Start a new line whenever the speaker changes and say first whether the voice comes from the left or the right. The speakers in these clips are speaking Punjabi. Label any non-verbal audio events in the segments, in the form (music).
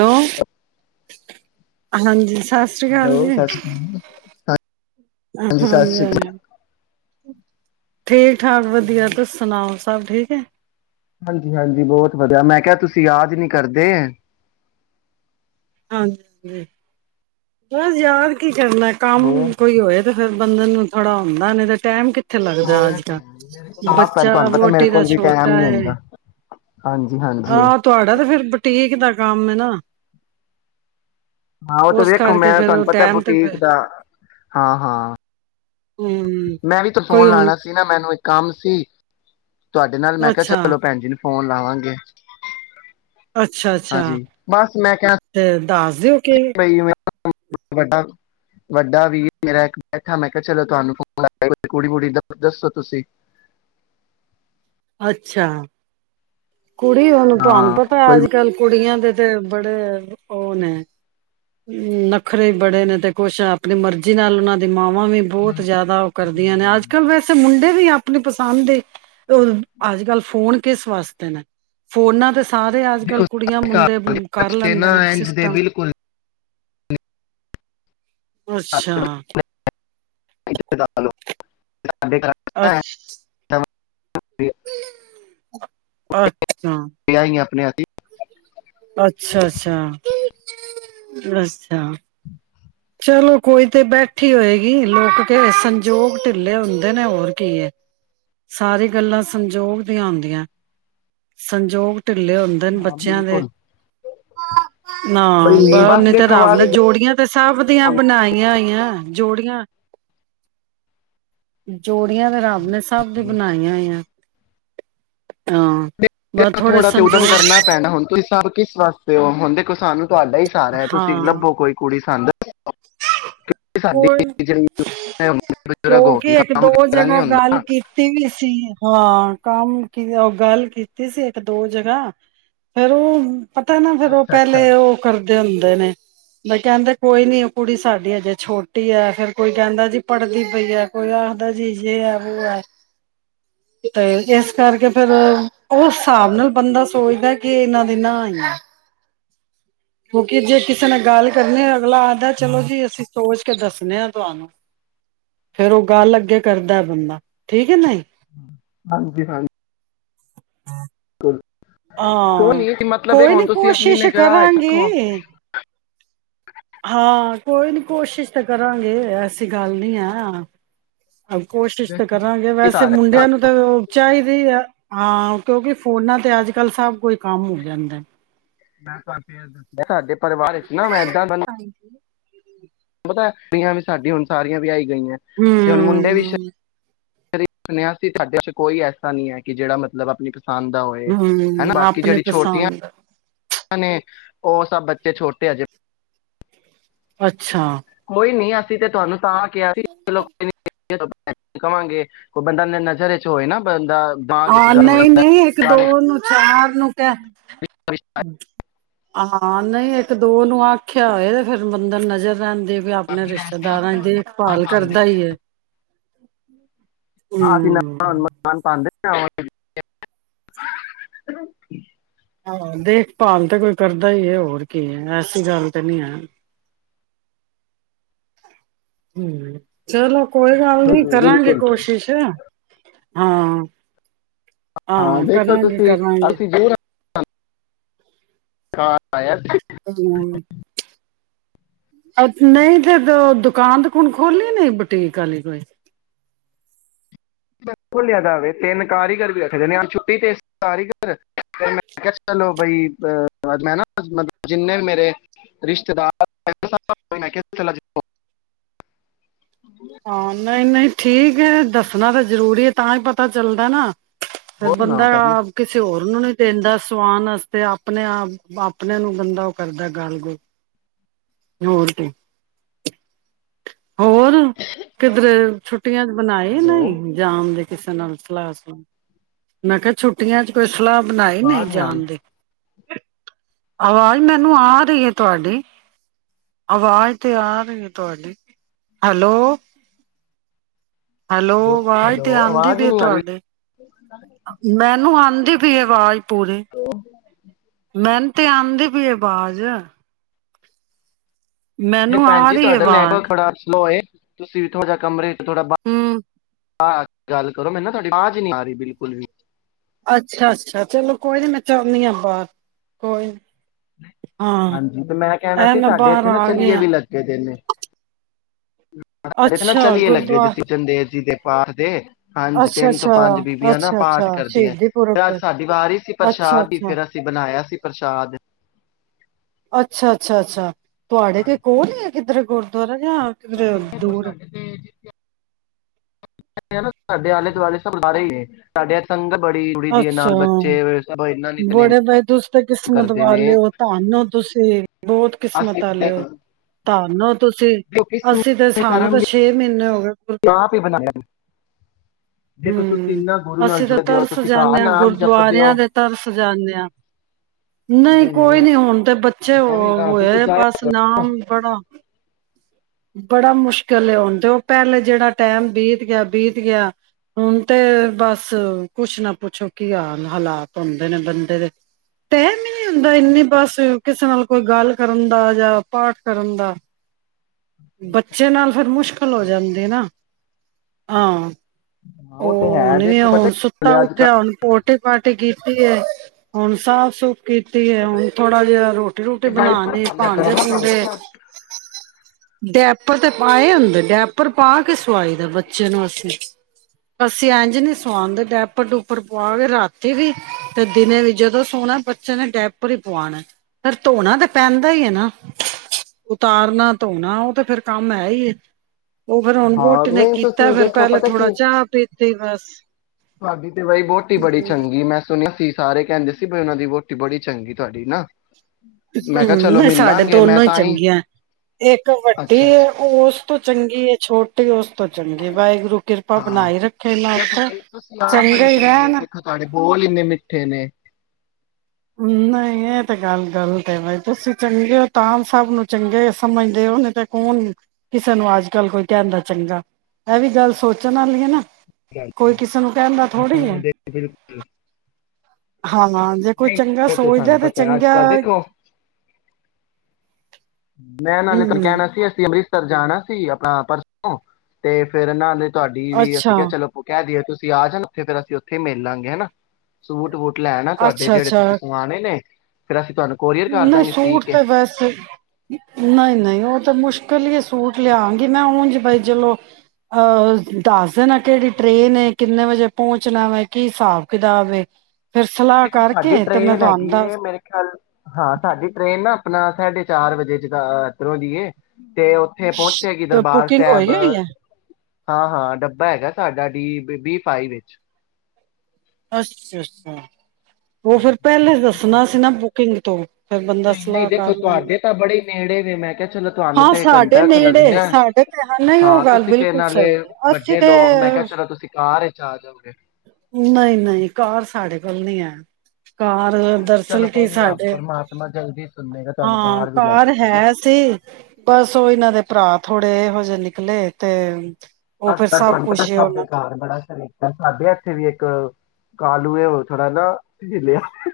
right: ਹੈਲੋ, ਹਾਂਜੀ ਸਤਿ ਸ਼੍ਰੀ ਅਕਾਲ
left: ਹੈਲੋ
right: ਜੀ
left: ਸਤਿ ਸ਼੍ਰੀ ਅਕਾਲ ਸਤਿ
right: ਹਾਂਜੀ
left: ਸ਼੍ਰੀ
right: ਹਾਂਜੀ ਠੀਕ ਹਾ ਵਧੀਆ
left: ਅਕਾਲ
right: ਤੁਸੀ ਸੁਣਾਓ ਸਭ ਠੀਕ ਹੈ
left: ਹਾਂਜੀ ਹਾਂਜੀ ਬਹੁਤ ਵਧੀਆ ਮੈਂ ਕਿਹਾ ਤੁਸੀਂ ਯਾਦ ਨੀ ਕਰਦੇ
right: ਹਾਂਜੀ ਹਾਂਜੀ ਬਸ ਯਾਦ ਕੀ ਕਰਨਾ
left: ਹੋਰ
right: ਕੰਮ ਕੋਈ ਹੋਏ ਤੇ ਫਿਰ ਬੰਦੇ ਨੂੰ ਥੋੜਾ ਹੂੰਦਾ ਨੇਂ ਤੇ ਟੈਮ ਕਿ ਕਿੱਥੇ ਲੱਗਦਾ
left: ਹਾਂ
right: ਅੱਜ
left: ਮੇਰੇ ਕੋਲ
right: ਕੱਲ
left: ਆਪ
right: ਬੱਚਾ
left: ਤੁਹਾਨੂੰ ਪਤਾ ਮੇਰੇ
right: ਵਹੁਟੀ ਦਾ
left: ਕੋਲ ਵੀ ਟਾਈਮ
right: ਛੋਟਾ
left: ਨੀ
right: ਐ
left: ਹੁੰਦਾ ਹਾਂਜੀ ਹਾਂਜੀ
right: ਆਹ ਤੁਹਾਡਾ ਤੇ ਫਿਰ ਬੁਟੀਕ ਦਾ ਕੰਮ ਏ ਨਾਂ
left: ਹਾਂ ਉਹ ਤੇ ਵੇਖੋ ਮੈਂ
right: ਫੇਰ ਉਹ
left: ਤੁਹਾਨੂੰ ਪਤਾ
right: ਟੈਮ ਤੇ
left: ਬੁਟੀਕ ਦਾ ਹਾਂ ਹਾਂ।
right: ਹੂੰ,
left: ਮੈਂ ਵੀ ਤੇ
right: ਕੋਈ
left: ਫੋਨ
right: ਹੁਣ
left: ਲਾਣਾ ਸੀ ਨਾ ਮੈਨੂੰ ਕੰਮ ਸੀ ਤੁਹਾਡੇ ਨਾਲ ਮੈਂ ਕਿਹਾ
right: ਅੱਛਾ,
left: ਚਲੋ ਭੈਣ ਜੀ ਨੂੰ ਫੋਨ ਲਾਵਾਂਗੇ।
right: ਅੱਛਾ ਅੱਛਾ
left: ਹਾਂਜੀ ਬਸ ਮੈਂ ਕਹਿਣਾ
right: ਤੇ ਦੱਸ ਦਿਓ ਕੀ?
left: ਵੱਡਾ ਵੱਡਾ ਵੀਰ ਮੇਰਾ ਇੱਕ ਬੈਠਾ, ਮੈਂ ਕਿਹਾ ਚਲੋ ਤੁਹਾਨੂੰ ਫੋਨ ਆ (unintelligible) ਕੁੜੀ ਮੁੜੀ ਦਾ ਦੱਸੋ ਤੁਸੀਂ।
right: ਅੱਛਾ ਕੁੜੀ ਹੂਨ ਤੁਹਾਨੂੰ
left: ਹਾਂ
right: ਪਤਾ
left: ਕੋਈ
right: ਅੱਜ ਕੱਲ ਕੁੜੀਆਂ ਦੇ ਤੇ ਬੜੇ ਉਹ ਨੇ ਨਖਰੇ ਬੜੇ ਨੇ ਤੇ ਕੁਛ ਆਪਣੀ ਮਰਜੀ ਨਾਲ ਉਹਨਾਂ ਦੀ ਮਾਂ ਵੀ ਬਹੁਤ ਜ਼ਿਆਦਾ ਉਹ ਕਰਦੀਆਂ ਨੇ ਅੱਜ
left: ਹਾਂ
right: ਕੱਲ੍ਹ ਵੈਸੇ ਮੁੰਡੇ ਏਵੀ ਆਪਣੀ ਪਸੰਦ ਏ, ਉਹ ਅੱਜ ਕੱਲ੍ਹ ਫੋਨ ਕਿਸ ਵਾਸਤੇ ਨੇ। ਫੋਨਾਂ ਤੇ ਸਾਰੇ ਅੱਜ
left: ਦੇਖੋ
right: ਕੱਲ੍ਹ ਕੁੜੀਆਂ
left: ਸਾਡੇ ਘਰ
right: ਮੁੰਡੇ ਕਰ
left: ਬੱਚੇ
right: ਲੈਂਦੇ
left: ਨਾ
right: ਨੇ
left: ਇੰਜ ਦੇ
right: ਸਿਸਟਮ
left: ਬਿਲਕੁਲ
right: ਅੱਛਾ
left: (inaudible) ਲੋ
right: ਅੱਛਾ
left: (unintelligible) (unintelligible)
right: ਅੱਛਾ
left: ਵਿਆਹੀ (unintelligible)
right: ਅੱਛਾ ਅੱਛਾ ਅੱਛਾ ਚਲੋ ਕੋਈ ਤੇ ਬੈਠੀ ਹੋਏਗੀ ਲੋਕ (unintelligible) ਕ ਸੰਜੋਗ ਢਿੱਲੇ ਹੁੰਦੇ ਨੇ ਹੋਰ ਕੀ ਐ ਸਾਰੀ ਗੱਲਾਂ ਸੰਜੋਗ ਦੀਆਂ ਹੁੰਦੀਆਂ। ਸੰਜੋਗ ਢਿੱਲੇ ਹੁੰਦੇ ਨੇ
left: ਹਾਂ
right: ਬੱਚਿਆਂ ਦੇ
left: ਬਿਲਕੁਲ
right: (unintelligible) ਨਾ
left: ਕੋਈ
right: ਬ
left: ਨਹੀਂ ਬਸ
right: ਓਨੀ ਤੇ
left: ਦੇਖੋ ਆ
right: ਰਾਮ ਨੇ
left: ਵੀ
right: ਜੋੜੀਆਂ ਤੇ ਸਭ ਦੀਆਂ ਬਣਾਈਆਂ ਹੋਈਆਂ। ਜੋੜੀਆਂ ਜੋੜੀਆਂ ਦੇ ਰਾਤ ਉਹਨੇ ਸਭ ਦੀ ਬਣਾਈਆਂ ਆਂ। ਹਾਂ ਬਸ ਥੋੜੇ
left: ਥੋੜਾ ਤੇ ਉਦਮ ਕਰਨਾ
right: ਸੰਜੋਗ
left: ਪੈਣਾ ਹੁਣ ਤੁਸੀਂ ਸਾਬ ਕਿਸ ਵਾਸਤੇ ਹੋ ਹੁਣ ਦੇਖੋ ਸਾਨੂੰ ਤੁਹਾਡਾ ਹੀ ਸਾਅਰਾ ਐ, ਤੁਸੀਂ ਲੱਭੋ ਕੋਈ ਕੁੜੀ ਸਾਨ
right: ਕੋਈ,
left: ਜਿਹੜੀ ਹੈ ਹੁਣ ਬਜ਼ੁਰਗ ਹੋ ਗਈ
right: ਕਿਉਂਕਿ
left: ਕੰਮ
right: ਇੱਕ-ਦੋ
left: ਵਗੈਰਾ ਨਹੀਂ
right: ਜਗ੍ਹਾ ਗੱਲ
left: ਹੁੰਦਾ
right: ਕੀਤੀ ਵੀ ਸੀ। ਹਾਂ, ਕੰਮ ਕੀ ਗੱਲ ਕੀਤੀ ਸੀ ਇੱਕ ਦੋ-ਜਗ੍ਹਾ ਫੇਰ ਉਹ ਪਤਾ ਨਾ ਫੇਰ ਉਹ
left: ਅੱਛਾ ਅੱਛਾ
right: ਪਹਿਲੇ ਉਹ ਕਰਦੇ ਹੁੰਦੇ ਨੇ, ਤੇ ਕਹਿੰਦੇ ਕੋਈ ਨੀ ਕੁੜੀ ਸਾਡੀ ਅਜੇ ਛੋਟੀ ਹੈ, ਫੇਰ ਕੋਈ ਕਹਿੰਦਾ ਜੀ ਪੜ੍ਹਦੀ ਪਈ ਹੈ, ਕੋਈ ਆਖਦਾ ਜੀ ਯੇ ਹੈ ਵੋ ਹੈ ਤੇ ਇਸ ਕਰਕੇ ਫੇਰ ਉਸ ਹਿਸਾਬ ਨਾਲ ਬੰਦਾ ਸੋਚਦਾ ਕਿ ਇਹਨਾ ਦੀ ਨਾਹੀ ਹੈ। ਕਿਉਂਕਿ ਜੇ ਕਿਸੇ ਨੇ ਗੱਲ ਕਰਨੀ ਅਗਲਾ ਆਖਦਾ ਚਲੋ ਜੀ, ਅਸੀਂ ਸੋਚ ਕੇ ਦੱਸਣੇ ਆ ਤੁਹਾਨੂੰ ਫੇਰ ਉਹ ਗੱਲ ਅੱਗੇ ਕਰਦਾ ਬੰਦਾ, ਠੀਕ ਹੈ ਨਾ।
left: ਹਾਂਜੀ-ਹਾਂਜੀ।
right: ਹਾਂ।
left: ਉਹ ਲੇਟ ਮਤਲਬ ਹੇ
right: ਕੋਈ
left: ਹੁਣ
right: ਨੀ
left: ਤੁਸੀਂ ਆਪਣੀ
right: ਕੋਸ਼ਿਸ਼
left: ਨਿਗਾਹ ਚ ਰੱਖੋ।
right: ਕਰਾਂਗੇ ਹਾਂ, ਕੋਈ ਨੀ ਕੋਸ਼ਿਸ਼ ਤੇ ਕਰਾਂਗੇ, ਐਸੀ ਗੱਲ ਨੀ ਹੈ। ਕੋਸ਼ਿਸ਼ ਤੇ
left: ਦੇਖੋ
right: ਕਰਾਂਗੇ ਵੈਸੇ
left: ਸਾਰਾ ਹੈ।
right: ਮੁੰਡਿਆਂ ਨੂੰ ਤਾਂ ਉਹ ਚਾਹੀਦੀ ਹੈ ਹਾਂ, ਕਿਉਂਕਿ ਫੋਨਾਂ ਤੇ ਅੱਜ ਕੱਲ੍ਹ ਸਭ ਕੋਈ ਕੰਮ ਹੋ ਜਾਂਦਾ ਹੈ।
left: ਮੈਂ ਤੁਹਾਡੇ ਪਰਿਵਾਰ ਇਦਾਂ, ਮੈਂ ਇੱਦਾਂ ਪਤਾ ਹੈ, ਕੁੜੀਆਂ ਵੀ ਸਾਡੀ ਹੁਣ ਸਾਰੀਆਂ ਵਿਆਈ ਗਈ। ਗਈਆਂ ਤੇ ਹੁਣ ਮੁੰਡੇ ਵੀ
right: ਹਮ
left: ਕਦੀ ਸੁਨਿਆ ਸੀ ਤੁਹਾਡੇ ਚ ਕੋਈ ਐਸਾ ਨਹੀਂ ਹੈ ਕਿ ਜਿਹੜਾ ਮਤਲਬ ਆਪਣੀ ਪਸੰਦ ਦਾ ਹੋਏ
right: ਹੂੰ,
left: ਹਨਾ ਬਾਕੀ
right: ਆਪਣੇ
left: ਜਿਹੜੀ ਛੋਟੀਆਂ
right: ਪਸੰਦ।
left: ਨੇ ਉਹ ਸਭ ਬੱਚੇ ਛੋਟੇ ਹਜੇ
right: ਅੱਛ
left: ਕੋਈ ਨਹੀਂ। ਠੀਕ ਹੈ, ਤੇ ਤੁਹਾਨੂੰ ਤਾਂ ਕਿਹਾ ਸੀ ਚਲੋ ਕਵਾਂਗੇ, ਕੋਈ ਬੰਦਾ ਨਜ਼ਰ ਚ ਹੋਏ ਨਾ ਬੰਦਾ ਦਿਮਾਗ ਵਿੱਚ
right: ਹਾਂ,
left: ਗੱਲ ਹੋਏ
right: ਨਹੀਂ-ਨਹੀਂ ਇੱਕ-ਦੋ- ਚਾਰ ਤੇ ਹਾਂ, ਨਹੀਂ ਇੱਕ-ਦੋ ਨੂੰ ਆਖਿਆ ਹੋਇਆ, ਤੇ ਫਿਰ ਬੰਦੇ ਨੂੰ ਨਜ਼ਰ ਰਹਿਦੀ ਤੇ ਆਪਣੇ
left: ਬਾਕੀ ਵੈਸੇ
right: ਰਿਸ਼ਤੇਦਾਰਾਂ
left: ਅਸੀਂ ਹੁਣ ਮਕਾਨ
right: ਦੇਖਭਾਲ
left: ਪਾਉਂਦੇ
right: ਕਰਦਾ ਹੀ ਹੈ।
left: ਹਾਂ, ਅਸੀ (unintelligible)
right: ਹਮ
left: ਮਕਾਨ ਬਣ ਰਿਆ। (unintelligible) ਹਾਂ।
right: ਦੇਖਭਾਲ ਤੇ ਕੋਈ ਕਰਦਾ ਹੀ ਹੈ, ਹੋਰ ਕੀ ਹੈ, ਐਸੀ ਗੱਲ ਤੇ ਨਹੀਂ ਹੈ, ਹੂੰ। ਚਲੋ ਕੋਈ ਗੱਲ ਨੀ, ਕਰਾਂਗੇ
left: ਬਿਲਕੁਲ
right: ਕੋਸ਼ਿਸ਼। ਹਾਂ।
left: ਹਾਂ ਦੇਖੋ
right: ਕਰਾਂਗੇ
left: ਤੁਸੀਂ,
right: ਕਰਾਂਗੇ
left: ਅਸੀਂ ਜ਼ਰ ਹਾ
right: (inaudible) ਅ ਨਈ ਫੇਰ ਔ ਦੁਕਾਨ ਦਕੁਨ ਖੋਲੀ ਨਈ ਬੁਟੀਕ ਆਲੀ ਕੋਈ।
left: ਬਸ ਖੋਲਿਅਾ ਦਾ ਵੇ, ਤਿੰਨ ਕਾਰੀਗਰ ਵੀ ਰਖੇਦੇ ਨੇ ਆਜ ਛੁੱਟੀ ਤੇ ਸੀ ਕਾਰੀਗਰ ਮੈਂ ਕਿਹਾ ਚਲੋ ਬਈ ਆਜ ਮੈਂ ਨਾ (unintelligible) ਜਿੰਨੇ
right: ਹਾਂ। ਨਈ ਨਈ ਠੀਕ ਐ। ਦੱਸਨਾ ਤਾਂ ਜ਼ਰੂਰੀ ਐ ਤਾਂ ਈ ਪਤਾ ਚੱਲਦਾ ਨਾ ਫੇਰ
left: ਬਹੁਤ ਸੁਣਾਓ
right: ਬੰਦਾ
left: ਪੈਣੀ
right: ਕਿਸੇ ਹੋਰ ਉਹਨੂੰ ਨੂ ਈ ਦਿੰਦਾ ਸਵਾਨ ਆਸਤੇ ਆਪਨੇ ਆਪ ਆਪਨੇ ਨੂੰ ਗੰਦਾ ਔ ਕਰਦਾ ਗਾਲ ਗੁਲ। ਹੋਰ ਕੀ। ਹੋਰ ਕਿਧਰੇ ਛੁੱਟੀਆਂ ਚ ਬਨਾਏ
left: ਹੈਲੋ
right: ਨਈ ਜਾਨ ਦੇ। ਕਿਸੇ ਨਾਲ ਸਲਾਹ ਸਲੂਹ, ਮੈ ਕਿਹਾ ਛੁੱਟੀਆਂ ਚ ਕੋਈ ਸਲਾਹ ਬਨਾਈ ਨਈ
left: ਆਵਾਜ਼ ਨਹੀਂ ਆ ਰਹੀ
right: ਜਾਨ ਦੀ। ਆਵਾਜ਼ ਮੈਨੂੰ ਆ ਰਈ ਐ ਤੁਆਡੀ ਆਵਾਜ਼ ਤੇ ਆ ਰਈ ਐ ਤੁਹਾਡੀ। ਹੈਲੋ। ਹੈਲੋ
left: ਬਹੁਤ
right: ਆਵਾਜ਼ ਤੇ
left: ਹੈਲੋ
right: ਆਂਦੀ
left: ਆਵਾਜ਼
right: ਪੀ
left: ਹੀ
right: ਏ
left: ਨਹੀਂ ਆ ਰਹੀ
right: ਤੁਆਡੀ ਮੈਨੂੰ ਆਂਦ (unintelligible) ਆਵਾਜ। ਪੂਰੇ ਮੈਨ ਤੇ ਆਂਦੀ ਪਈ ਆਵਾਜ਼।
left: ਤੇ
right: ਮੈਨੂੰ
left: ਭੈਣ
right: ਆ
left: ਜੀ
right: ਰਹੀ
left: ਤੁਹਾਡਾ
right: ਆਵਾਜ਼
left: ਨੈਟਵਰਕ ਸਲੋ ਏ। ਤੁਸੀਂ ਵੀ ਥੋੜਾ ਕਮਰੇ ਥੋੜਾ ਬਾ
right: ਹਮ
left: ਆ, ਗੱਲ ਕਰੋ ਮੈਨਾ ਤੁਆਡੀ ਵਾਜ ਨੀ ਆ ਰਈ ਬਿਲਕੁਲ ਵੀ।
right: ਅੱਛਾ, ਅੱਛਾ। ਚਲੋ ਕੋਈ ਨੀ ਮੈਂ ਜਾਨੀ ਆ ਬਾਰ, ਕੋਈ ਨੀ।
left: ਹਾਂਜੀ, ਤੇ ਮੈਂ ਕੈਣਾ
right: ਇਹ
left: ਸੀ
right: ਮੈਂ
left: ਸਾਡੇ
right: ਬਾਹਰ
left: ਏੱਥੇ ਨਾ
right: ਆ ਗਈ
left: ਚਲੀਏ
right: ਆ
left: ਵੀ ਲੱਗੇ ਦੇ ਨੇ। ਏਥੇ
right: ਅੱਛਾ
left: ਚਲੀਏ ਲਗੇ ਦੇ
right: ਗੁਰਦੁਆਰਾ
left: ਸੀ (unintelligible) ਪਾਠ ਦੇ ਹਾਂਜੀ, ਤਿੰਨ ਤੋਂ ਪੰਜ
right: ਅੱਛਾ-ਅੱਛਾ,
left: ਬੀਬੀਆਂ ਨਾ
right: ਅੱਛਾ-ਅੱਛਾ
left: ਪਾਠ ਕਰਦੀਆਂ।
right: ਸ਼ਹੀਦੀ ਪੁਰਬ
left: ਅੱਜ
right: ਤੇ
left: ਸਾਡੀ ਵਾਰੀ ਸੀ ਪ੍ਰਸ਼ਾਦ ਦੀ
right: ਅੱਛਾ-ਅੱਛਾ,
left: ਫੇਰ ਅਸੀ ਬਨਾਯਾ ਸੀ ਪ੍ਰਸ਼ਾਦ।
right: ਅੱਛਾ, ਅੱਛਾ, ਅੱਛਾ। ਤੁਆਡੇ ਤੇ
left: ਹਾਂਜੀ
right: ਕੋਲ ਈ ਐ ਕਿੱਧਰੇ ਗੋਰਦੋਆਰਾ ਯਾ ਕਿਦਰੇ ਦੂਰ।
left: ਸਾਡੇ ਤੇ ਨਾ, ਸਾਡੇ ਆਲੇ-ਦੁਆਲੇ ਸਬ ਲਾ ਰੇ ਹੀ ਨੇ। ਸਾਡੇ ਐ ਸੰਗਤ ਬੜੀ ਜੁੜੀ ਦੀ ਹੈ
right: ਅੱਛਾ,
left: ਨਾਲ ਬੱਚੇ ਸਭ ਇੰਨਾ ਨਿਤਨੇਮ
right: ਬੜੇ ਬਈ ਤੁਸੀ ਤੇ ਕਿਸਮਤ
left: ਕਰਦੇ ਨੇ
right: ਵਾਲੇ ਓ, ਧੱਨ ਓ ਤੁਸੀਂ ਬੋਤ ਕਿਸਮਤ
left: ਅਸੀਂ
right: ਆਲੇ ਓ,
left: ਦੇਖੋ
right: ਧੱਨ ਓ ਤੁਸੀਂ
left: ਕਿਸ
right: ਅੱਸੀ ਤੇ
left: ਨੇ
right: ਸਾਨੂੰ ‍ਤੇ
left: ਕਰਮਗੇ
right: ਸ਼ੇ ਮਈਨੇ ਓ ਗਏ।
left: ਆਪ ਹੀ ਬਣਾਇਆ ਦੇਖੋ ਤੁਸੀਂ
right: ਹੂੰ,
left: ਇੰਨਾ ਗੁਰੂ ਨਾਲ
right: ਅੱਸੀ ਤਾਂ
left: ਜੁੜਦੇ ਹੋ
right: ਤਰਸ ਸ
left: ਤੁਸੀਂ
right: ਜਾਂਦੇ
left: ਘਰ
right: ਆਹ
left: ਨਾਮ ਜਪਦੇ
right: ਗੁਰਦੁਆਰਿਆਂ
left: ਹੋ
right: ਦੇ ਤਰਸ ਜਾਣੇ ਆਂ ਨਹੀਂ ਕੋਈ ਨੀ ਹੁਣ ਤੇ ਬੱਚੇ
left: ਐਵੇਂ ਨਾ ਤੁਸੀਂ
right: ਹੋਏ
left: ਜਾਇਆ
right: ਬਸ ਨਾਮ ਬੜਾ ਬੜਾ ਮੁਸ਼ਕਿਲ ਹੁਣ ਤੇ ਉਹ ਪਹਿਲੇ ਜਿਹੜਾ ਟੈਮ ਬੀਤ ਗਿਆ ਬੀਤ ਗਿਆ। ਹੁਣ ਤੇ ਬਸ ਕੁਛ ਨਾ ਪੁੱਛੋ ਕੀ ਹਾਲ, ਹਾਲਾਤ ਹੁੰਦੇ ਨੇ ਬੰਦੇ ਦੇ ਟੈਮ ਹੀ ਨਈਂ ਹੁੰਦਾ, ਇੰਨੀ ਬਸ ਕਿਸੇ ਨਾਲ ਕੋਈ ਗੱਲ ਕਰਨ ਦਾ ਜਾਂ ਪਾਠ ਕਰਨ ਦਾ ਬੱਚੇ ਨਾਲ ਫਿਰ ਮੁਸ਼ਕਿਲ ਕਲ ਹੋ ਜਾਂਦੇ ਨਾ। ਹਾਂ।
left: ਹਾਂ, ਤੇ
right: ਉਹ
left: ਹੈ
right: ਨਈਂ ਨੀਂ
left: ਦੇਖੋ ਪਤਾ
right: ਹੁਣ ਸੁੱਤਾ
left: ਚੱਲਿਆ ਅੱਜ
right: ਉੱਠਿਆ ਉਹਨੂੰ ਪੋ ਟੀ ਪਾਟੀ ਕੀਤੀ ਐ, (unintelligible) ਹੁਣ ਸਾਫ਼ ਸੁਫ਼ ਕੀਤੀ ਐ, ਹੁਣ
left: ਕੱਲ੍ਹ
right: ਥੋੜਾ ਜਿਹਾ ਰੋਟੀ ਰੂਟੀ
left: ਡਾਈਪਰ
right: ਬਣਾਣੀ
left: ਪਾ ਲਿਆ ਕਰੋ
right: ਪਾਂਡੇ
left: ਨਾ ਤੁਹਾਨੂੰ
right: ਪੂੰਡੇ
left: ਪਤਾ
right: ਡੈਪਰ ਤੇ ਪਾਏ ਹੁੰਦੇ ਡੈਪਰ ਪਾ ਕੇ ਸਵਾਈ ਦਾ ਬੱਚੇ ਨੂੰ ਅਸੀਂ ਅੱਸੀ ਇੰਝ ਨੀ ਸੁਆਂਦੇ ਡੈਪਰ ਡੁਪਰ ਪੁਆ ਕੇ ਰਾਤੀ ਵੀ ਤੇ ਦਿਨੇ ਵੀ, ਜਦੋਂ ਸੋਣਾ ਬੱਚੇ ਨੇ ਡੈਪਰ ਹੀ ਪੁਆਣਾ ਫਿਰ ਧੋਣਾ ਤਾਂ ਪੈਂਦਾ ਐ ਨਾ। ਉਤਾਰਨਾ ਧੋਣਾ ਉਹ ਤੇ ਫਿਰ ਕੰਮ ਹੈ ਈ ਐ। ਉਹ ਫਿਰ ਹੁਣ
left: ਹਾਂ
right: ਵੋਟੀ ਨੇ
left: ਨਹੀਂ
right: ਕੀਤਾ
left: ਤੁਸੀਂ
right: ਫਿਰ
left: ਦੇਖੋ
right: ਪਹਿਲੇ
left: ਪਤਾ
right: ਥੋੜਾ
left: ਕੀ
right: ਚਾਅ ਇਥ ਹੀ ਬਸ
left: ਤੁਹਾਡੀ ਤੇ ਬਾਈ ਵਹੁਟੀ ਬੜੀ ਚੰਗੀ ਮੈਂ ਸੁਣਿਆ ਸੀ ਸਾਰੇ ਕਹਿੰਦੇ ਸੀ ਬ ਉਹਨਾਂ ਦੀ ਰੋਟੀ ਬੜੀ ਚੰਗੀ ਤੁਹਾਡੀ ਨਾ ਮੈਂ
right: ਹਂ
left: ਕਿਹਾ ਚਲੋ
right: ਨਈਂ ਸਾਡੇ
left: ਮਿਲਾਂਗੇ ਮੈਂ
right: ਦੋਨੋ ਹੀ
left: ਤਾਂ
right: ਚੰਗੀਆਂ, ਇੱਕ ਵੱਡੀ
left: ਅੱਛਾ ਅੱਛਾ
right: ਉਸ ਤੋਂ ਚੰਗੀ, ਛੋਟੀ ਉਸ ਤੋਂ ਚੰਗੀ। ਵਾਹਿਗੁਰੂ ਕਿਰਪਾ
left: ਹਾਂ
right: ਬਣਾਈ ਰੱਖੇ ਇਹ ਨਾ
left: ਦੇਖੋ
right: ਉਥੇ
left: ਕਿ ਤੁਸੀਂ ਆਪ ਬੜੇ ਚੰਗੇ ਦੇਖੋ ਤੁਆਡੇ ਬੋਲ ਇੰਨੇ ਮਿੱਠੇ ਨੇ
right: ਨ੍ਹੀਂ ਇਹ ਤੇ ਗੱਲ ਗਲਤ ਬਾਈ ਤੁਸੀਂ ਚੰਗੇ ਹੋ ਤਾਮ ਸਭ ਨੂੰ ਚੰਗੇ ਸਮਝਦੇ ਹੋ ਨਹੀਂ ਤੇ ਕੌਣ, ਕਿਸੇ ਨੂੰ ਅੱਜ ਕੱਲ ਕੋਈ ਕਹੰਦਾ ਚੰਗਾ ਇਹ ਵੀ ਗੱਲ ਸੋਚਣ ਵਾਲੀ ਐ ਨਾ। ਕੋਈ
left: (unintelligible)
right: ਕਿਸੇ ਨੂੰ ਕਹਿੰਦਾ ਥੋੜ੍ਹੀ
left: ਹਾਂ
right: ਹੈ
left: ਦੇਖੋ ਬਿਲਕੁਲ
right: ਹਾਂ ਜੇ ਕੋ
left: ਨਹੀਂ
right: ਚੰਗਾ
left: ਉਹ
right: ਸੋਚਦਾ
left: ਸਾਨੂੰ
right: ਤੇ
left: ਪਤਾ ਅੱਜ
right: ਚੰਗਾ
left: ਕੱਲ ਦੇਖੋ ਮੈਂ ਨਾਲੇ ਤੇ
right: ਹਮ
left: ਕਹਿਣਾ ਸੀ ਅਸੀਂ ਅੰਮ੍ਰਿਤ ਜਾਣਾ ਸੀ ਆਪਣਾ ਪਰਸੋਂ ਤੇ ਫੇਰ ਨਾਲੇ ਤੁਹਾਡੀ ਵੀ ਅਸੀਂ
right: ਅੱਛਾ
left: ਕਿਹਾ ਚਲੋ ਕਹਿ ਦਇਏ ਤੁਸੀਂ ਤੁਸੀਂ ਆ ਜਾਣਾ ਉੱਥੇ, ਫੇਰ ਅਸੀਂ ਉੱਥੇ ਹੀ ਮਿਲ ਲਾਂਗੇ ਹਨਾ। ਸੂਟ ਵੂਟ ਚ ਈ ਲੈ ਆਣਾ ਤੁਹਾਡੇ
right: ਅੱਛਾ
left: ਜਿਹੜੇ ਤੁਸੀਂ ਸੁਆਣੇ ਨੇ ਫਿਰ ਅਸੀਂ ਤੁਆਨੂੰ
right: ਨਈਂ ਸੂਟ ਤਾਂ ਵੈਸੇ ਨਈਂ ਨਈਂ ਉਹ ਤਾਂ ਮੁਸ਼ਕਿਲ ਹੈ ਏ ਸੂਟ ਲਿਆਂਗੀ ਮੈਂ ਉਂਜ ਬਾਈ ਚਲੋ ਅਹ ਦੱਸ ਦੇਣਾ ਕਿਹੜੀ ਟ੍ਰਰੇਨ ਕਿੰਨੇ ਵਜੇ ਪਹੁੰਚਣਾ ਵੈਂ ਕੀ ਹਿਸਾਬ ਕਿਤਾਬ ਫਿਰ ਸਲਾਹ
left: ਦੇਖੋ ਸਾਡੀ
right: ਕਰਕੇ ਤੇ ਮੈਂ
left: ਟ੍ਰੇਨ
right: ਤੁਆਨੂੰ
left: ਹੈਗੀ ਏ
right: ਦਸੱ
left: ਮੇਰੇ ਖਿਆਲ ਹਾਂ ਸਾਡੀ ਟ੍ਰੇਨ ਨਾ ਆਪਣਾ ਸਾਡੇ ਚਾਰ ਵਜੇ ਚ ਇਧਰੋਂ ਦੀਏ ਤੇ ਉੱਥੇ ਪਹੁੰਚੇਗੀ
right: ਤੇ
left: ਦਰਬਾਰ
right: ਬੁਕਿੰਗ
left: ਸਾਹਿਬ
right: ਹੋਈ ਹੋਈ ਹੈ
left: ਹਾਂ ਹਾਂ ਡੱਬਾ ਹੈਗਾ ਸਾਡਾ ਡੀ ਬੀ ਫਾਈ ਵਿੱਚ
right: ਅੱਛਾ ਅੱਛਾ। ਉਹ ਫੇਰ
left: ਹਾਂਜੀ
right: ਪਹਿਲੇ ਦੱਸਣਾ ਸੀ ਨਾ, ਕਿੰਗ ਤੋਂ, ਫਿਰ ਬੰਦਾ
left: ਨਹੀਂ-ਨਹੀਂ
right: ਸਲਾਹ ਕਰ
left: ਦੇਖੋ, ਤੁਹਾਡੇ
right: ਲੈਂਦਾ
left: ਤਾਂ ਬੜੇ ਨੇੜੇ, ਮੈਂ ਕਿਹਾ, ਚਲੋ, ਤੁਹਾਨੂੰ
right: ਹਾਂ
left: ਤੇ
right: ਸਾਡੇ
left: ਘੰਟਾ
right: ਨੇੜੇ
left: ਲੱਗਣਾ
right: ਸਾਡੇ ਤੇ ਹਨ ਹੀ ਉਹ
left: ਹਾਂ
right: ਗੱਲ
left: ਤੁਸੀਂ ਤੇ
right: ਬਿਲਕੁਲ
left: ਨਾਲੇ
right: ਸਹੀ ਹੈ ਅਸੀਂ
left: ਵੱਡੇ ਲੋਕ ਮੈਂ ਕਿਹਾ ਚਲੋ ਤੁਸੀਂ ਕਾਰ ਚਾਅ ਜਾ ਹੁ
right: ਨਹੀਂ-ਨਹੀਂ, ਕਾਰ ਸਾਡੇ ਕੋਲ ਨਹੀਂ ਹੈ। ਕਾਰ ਦਰ
left: ਅੱਛਾ
right: ਅਸਲ
left: ਚਲੋ
right: ਕੀ
left: ਕੋਈ ਨਹੀਂ ਰੱਬ
right: ਸਾਡੇ
left: ਪਰਮਾਤਮਾ ਜਲਦੀ ਸੁਣੇਗਾ ਤੁਹਾਨੂੰ
right: ਹਾਂ
left: ਵੀ ਲੈ
right: ਕਾਰ
left: ਦੇਗਾ ਹਨਾ
right: ਹੈ ਸੀ ਬਸ ਉਹ ਇਹਨਾਂ ਦੇ ਭਰਾ ਥੋੜੇ ਇਹੋ ਜਿਹੇ ਨਿਕਲੇ ਤੇ,
left: (unintelligible)
right: ਉਹ ਫਿਰ
left: ਘਰ
right: ਸਭ
left: ਦਾ
right: ਕੁਛ
left: ਕੰਮ
right: ਉਹਨਾਂ
left: ਕਾਫੀ ਬੜਾ ਹੈ ਸਾਡੇ, ਉੱਥੇ ਵੀ ਇੱਕ ਕਾਲੂ ਹੈ, ਉਹ ਥੋੜਾ ਨਾ ਹਿਲਿਆ ਵੇ,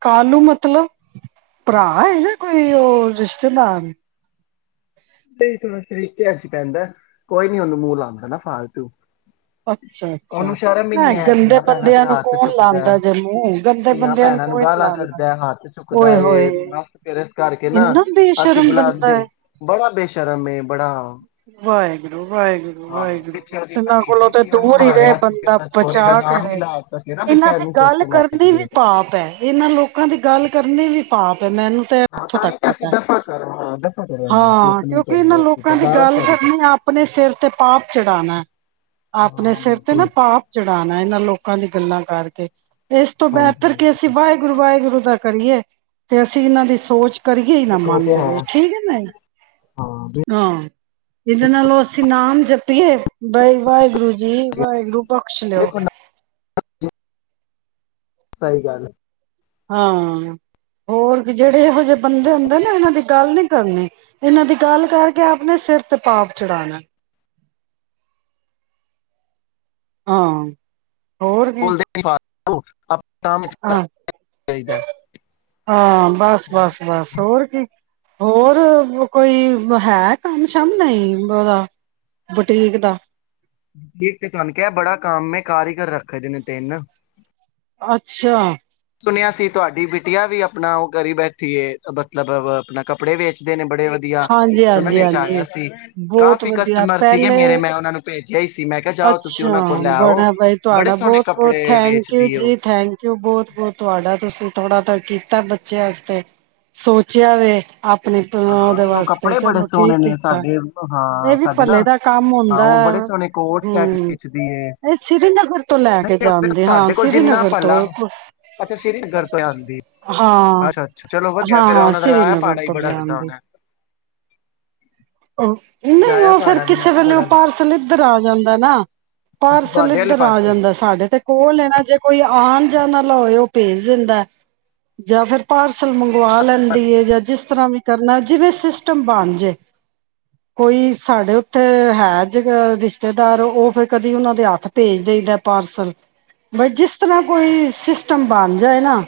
right: ਕਾਲੂ ਮਤਲਬ, ਭਰਾ ਨਾ ਕੋਈ ਉਹ ਰਿਸ਼ਤੇਦਾਰ
left: ਨਹੀਂ ਥੋੜਾ ਸਰੀਕੇ ਸੀ ਪੈਂਦਾ ਕੋਈ ਨੀ ਉਹਨੂੰ ਮੂੰਹ ਲਾਦਾ ਨਾ ਫਾਲਤੂ,
right: ਅੱਛਾ
left: ਉਹਨੂੰ
right: ਅੱਛਾ
left: ਸ਼ਰਮ ਹੀ ਨੀ
right: ਐ
left: ਆਇਆ
right: ਗੰਦੇ
left: ਤੀਆਂ ਭੈਣਾਂ ਤੇ
right: ਬੰਦਿਆਂ ਨੂੰ
left: ਹੱਥ
right: ਕੌਣ
left: ਚੁੱਕਦਾ
right: ਲਾਉਂਦਾ ਜੇ ਮੂੰਹ ਗੰਦੇ
left: ਧੀਆਂ
right: ਬੰਦਿਆਂ
left: ਭੈਣਾਂ ਨੂੰ
right: ਕੋਈ ਨੀ
left: ਗਾਲਾਂ
right: ਲਾਉਂਦਾ
left: ਕਢਦਾ, ਹੱਥ ਚੁੱਕਦਾ
right: ਓਏ
left: ਏ
right: ਹੋਏ
left: ਮਸ ਫਿਰਸ ਕਰਕੇ ਨਾ
right: ਇੰਨਾ
left: ਅਸੀਂ
right: ਬੇਸ਼ਰਮ ਬੰਦਾ
left: ਬੁਲਾਦੇ
right: ਹੈ
left: ਬੜਾ, ਬੇਸ਼ਰਮ ਬੜਾ,
right: ਵਾਹਿਗੁਰੂ,
left: ਹਾਂ ਪਿੱਛੇ ਉਹਦੀ
right: ਵਾਹਿਗੁਰੂ, ਕੋਲੋਂ
left: ਭਤੀਜੀ
right: ਤੇ
left: ਸੀ ਉਹਨੂੰ
right: ਦੂਰ ਹੀ ਰਹੇ
left: ਮਾਰਿਆ ਸੀ ਫਿਰ
right: ਬੰਦਾ
left: ਉਹਦਾ ਚੋਰੀ
right: ਬਚਾ
left: ਦਾ
right: ਕੇ
left: ਨਾਮ ਵੀ
right: ਰਹੇ,
left: ਲਾ ਦਿੱਤਾ ਸੀ ਨਾ
right: ਇਹਨਾਂ ਦੀ
left: ਬੇਚੈਨੀ ਚੁੱਕ
right: ਗੱਲ
left: ਕੇ ਲੈ
right: ਕਰਨੀ
left: ਗਈ
right: ਵੀ
left: ਏ।
right: ਪਾਪ ਹੈ, ਇਹਨਾਂ ਲੋਕਾਂ ਦੀ ਗੱਲ ਕਰਨੀ ਵੀ, ਪਾਪ, ਮੈਨੂੰ ਤੇ
left: ਹਾਂ
right: ਇੱਥੋਂ
left: ਤਾਂ
right: ਤੱਕ
left: ਹੀ ਤਾਂ ਅਸੀਂ
right: ਪਤਾ
left: ਦਫ਼ਾ ਕਰੋ ਹਾਂ ਦਫ਼ਾ ਕਰੋ ਇਹਨੂੰ ਅਸੀਂ
right: ਹਾਂ
left: ਆਪਣੀ
right: ਕਿਉਂਕਿ ਇਹਨਾਂ
left: ਕਰੀਏ
right: ਲੋਕਾਂ ਦੀ
left: ਦਰਬਾਰ
right: ਗੱਲ
left: ਸਾਹਿਬ ਚ
right: ਕਰਨੀ ਆਪਣੇ ਸਿਰ ਤੇ ਪਾਪ ਚੜਾਣਾ। ਆਪਣੇ
left: ਹਾਂ
right: ਸਿਰ ਤੇ ਨਾ
left: ਬਿਲਕੁਲ
right: ਪਾਪ ਚੜਾਣਾ ਇਹਨਾਂ ਲੋਕਾਂ ਦੀ ਗੱਲ ਗੱਲਾਂ ਕਰਕੇ, ਇਸ ਤੋਂ
left: ਹਾਂਜੀ
right: ਬਿਹਤਰ
left: ਹਾਂਜੀ
right: ਕਿ ਅਸੀਂ ਵਾਹਿਗੁਰੂ, ਵਾਹਿਗੁਰੂ ਦਾ ਕਰੀਏ। ਤੇ ਅਸੀਂ ਇਹਨਾਂ ਦੀ ਸੋਚ, ਕਰੀਏ ਹੀ ਨਾ
left: ਦੇਖੋ ਉਹ
right: ਮਨ
left: ਤੇ
right: ਦੇ
left: ਹੈ
right: ਵਿੱਚ ਠੀਕ ਹੈ ਨਾ,
left: ਹਾਂ ਬਿਲ-
right: ਹਾਂ ਇਹਦੇ ਨਾਲੋਂ ਅਸੀਂ ਨਾਮ, ਜੱਪੀਏ, ਵਾ ਵਾਹਿਗੁਰੂ ਜੀ ਵਾਹਿਗੁਰੂ ਬਖਸ਼ ਲਿਓ।
left: ਦੇਖੋ ਨਾ, ਸਹੀ ਗੱਲ ਹੈ।
right: ਹਾਂ ਹੋਰ ਜਿਹੜੇ ਇਹੋ ਜਿਹੇ ਬੰਦੇ ਹੁੰਦੇ ਨਾ ਇਹਨਾਂ ਦੇ ਗੱਲ ਨੀ ਕਰਨੀ, ਇਹਨਾਂ ਦੀ ਗੱਲ ਕਰਕੇ ਆਪਣੇ ਸਿਰ ਤੇ ਪਾਪ ਚੜਾਣਾ ਐ। ਹਾਂ। ਹੋਰ ਕੀ
left: ਹੈਲੋ, ਆਪ
right: ਹਾਂ, ਹਾ, ਬਸ -ਬਸ- ਬਸ ਹੋਰ ਕੀ ਹੋਰ ਕੋਈ ਹੈ, ਕੱਮ ਸ਼ੱਮ ਨਹੀਂ ਉਹਦਾ ਬੁਟੀਕ ਦਾ।
left: ਦੇਖ ਕੇ ਤੁਹਾਨੂੰ ਕਿਹਾ ਬੜਾ ਕੰਮ ਐ, ਕਾਰੀਗਰ ਰੱਖਦੇ ਨੇ ਤਿੰਨ।
right: ਅੱਛਾ।
left: ਸੁਣਿਆ ਸੀ ਤੁਹਾਡੀ ਬੀਟੀਆ ਵੀ, ਆਪਣਾ ਉਹ ਕਰੀ ਬੈਠੀ ਏ ਮਤਲਬ ਆਪਣਾ ਕੱਪੜੇ ਵੇਚਦੇ ਨੇ ਬੜੇ ਵਧੀਆ
right: ਹਾਂਜੀ ਹਾਂਜੀ
left: ਸੁਨਨੇ ਚ ਆਯਾ
right: ਹਾਂਜੀ
left: ਸੀ,
right: ਬਹੁਤ
left: ਕਾਫੀ
right: ਵਧੀਆ
left: ਕਸਟਮਰ ਸੀਗੇ ਮੇਰੇ
right: ਪਹਿਲੇ
left: ਮੈਂ ਉਹਨਾਂ ਨੂੰ ਭੇਜਿਆ ਹੀ ਸੀ, ਮੈਂ ਕਿਹਾ ਜਾਓ ਤੁਸੀਂ ਉਹਨਾਂ
right: ਅੱਛਾ
left: ਕੋਲ ਲੈਆੳ,
right: ਬੜਾ ਬਾਈ
left: ਬੜੇ
right: ਤੁਹਾਡਾ
left: ਸੋਹਣੇ
right: ਬਹੁਤ-ਬਹੁਤ
left: ਕੱਪੜੇ
right: ਥੈਂਕ ਯੂ
left: ਵੇਚਦੀ ਏ ੳ।
right: ਜੀ ਥੈਂਕ ਯੂ ਬਹੁਤ-ਬਹੁਤ ਤੁਹਾਡਾ ਤੁਸੀਂ ਥੋੜਾ ਤਾਂ ਕੀਤਾ ਬੱਚਿਆਂ ਵਾਸਤੇ ਸੋਚਿਆ ਵੇੰ ਆਪਣੇ ਐ (unintelligible)
left: ਹਾਂ ਨਹੀਂ ਉਹ ਕੱਪੜੇ ਬੜੇ ਸੋਹਣੇ ਨੇ, ਸਾਡੇ ਹਾਂ
right: ਇਹ ਵੀ
left: ਸਾਡੇ
right: ਭੱਲੇ
left: ਨਾ
right: ਦਾ ਕੰਮ
left: ਹਾਂ
right: ਹੁੰਦਾ
left: ਉਹ ਬੜੇ
right: ਹੈ।
left: ਸੋਹਣੇ ਕੋਟ ਸੈਟ
right: ਹੂੰ
left: ਖਿੱਚਦੀ ਐ,
right: ਇਹ ਸ੍ਰੀਨਗਰ ਤੋਂ ਲੈ ਕੇ ਜਾਂਦੇ ਹਾਂ
left: ਸਾਡੇ ਕੋਲ ਜਿੰਨਾ
right: ਸ੍ਰੀਨਗਰ ਤੋਂ
left: ਪਲਾ ਅੱਛਾ ਸ੍ਰੀਗਰ ਤੋਂ ਆਂਦੀ
right: ਹਾਂ
left: ਅਛਾ- ਅੱਛਾ ਚਲੋ ਵਦੀਆ
right: ਹਾਂ
left: ਅਗੇ ਰਾਅ
right: ਹਾਂ
left: ਨਜਰ ਆਯਾ
right: ਸ੍ਰੀਨਗਰ
left: ਪਾੜਾ
right: ਤੋਂ
left: ਬੜਾ ਵਦੀਆਂ ਕੋਣ
right: ਲਿਆਂਦੀ
left: ਐ
right: ਨਹੀਂ
left: ਜਾਇਆ
right: ਉਹ ਫੇਰ,
left: ਪਹਾੜਾ ਵੀ ਮੈਂ
right: ਕਿਸੇ
left: ਕਿਹਾ
right: ਵੇਲੇ ਉਹ
left: ਬੜਾ
right: ਪਾਰਸਲ ਇੱਧਰ ਆ ਜਾਂਦਾ ਨਾ,
left: ਅੱਛਾ
right: ਪਾਰਸਲ
left: ਤੁਹਾਡੇ ਆਲੇ
right: ਇੱਧਰ ਆ
left: ਪਾਸੇ
right: ਜਾਂਦਾ। ਸਾਡੇ ਤੇ ਕੋਲ ਨਾ ਜੇ ਕੋਈ ਆਣ ਨਾ ਲਾ ਹੋਏ ਉਹ ਭੇਜ ਦਿੰਦਾ। ਜਾਂ ਫਿਰ ਪਾਰਸਲ ਮੰਗਵਾ ਲੈਂਦੀ ਹੈ, ਜਾਂ ਜਿਸ ਤਰ੍ਹਾਂ ਵੀ ਕਰਨਾ ਜਿਵੇਂ ਸਿਸਟਮ ਬਣ ਜੇ ਕੋਈ ਸਾਡੇ ਉੱਥੇ ਹੈ, ਜ ਰਿਸ਼ਤੇਦਾਰ ਉਹ ਫਿਰ, ਕਦੀ ਉਹਨਾਂ ਦੇ ਹੱਥ ਭੇਜ ਦਈ ਦਾ ਪਾਰਸਲ ਬਈ ਜਿਸ ਤਰ੍ਹਾਂ ਕੋਈ ਸਿਸਟਮ ਬਣ ਜਾਏ ਨਾ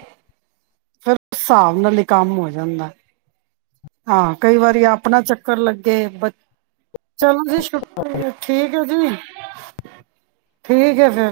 right: ਫੇਰ ਉਸ ਹਿਸਾਬ ਨਾਲ ਹੀ ਕੰਮ ਹੋ ਜਾਂਦਾ। ਹਾਂ ਕਈ ਵਾਰੀ ਆਪਣਾ ਚੱਕਰ ਲੱਗੇ ਬ ਚਲੋ ਜੀ ਛੁੱਟੀ ਠੀਕ ਚਲੋ ਜੀ ਠੀਕ ਐ ਫੇਰ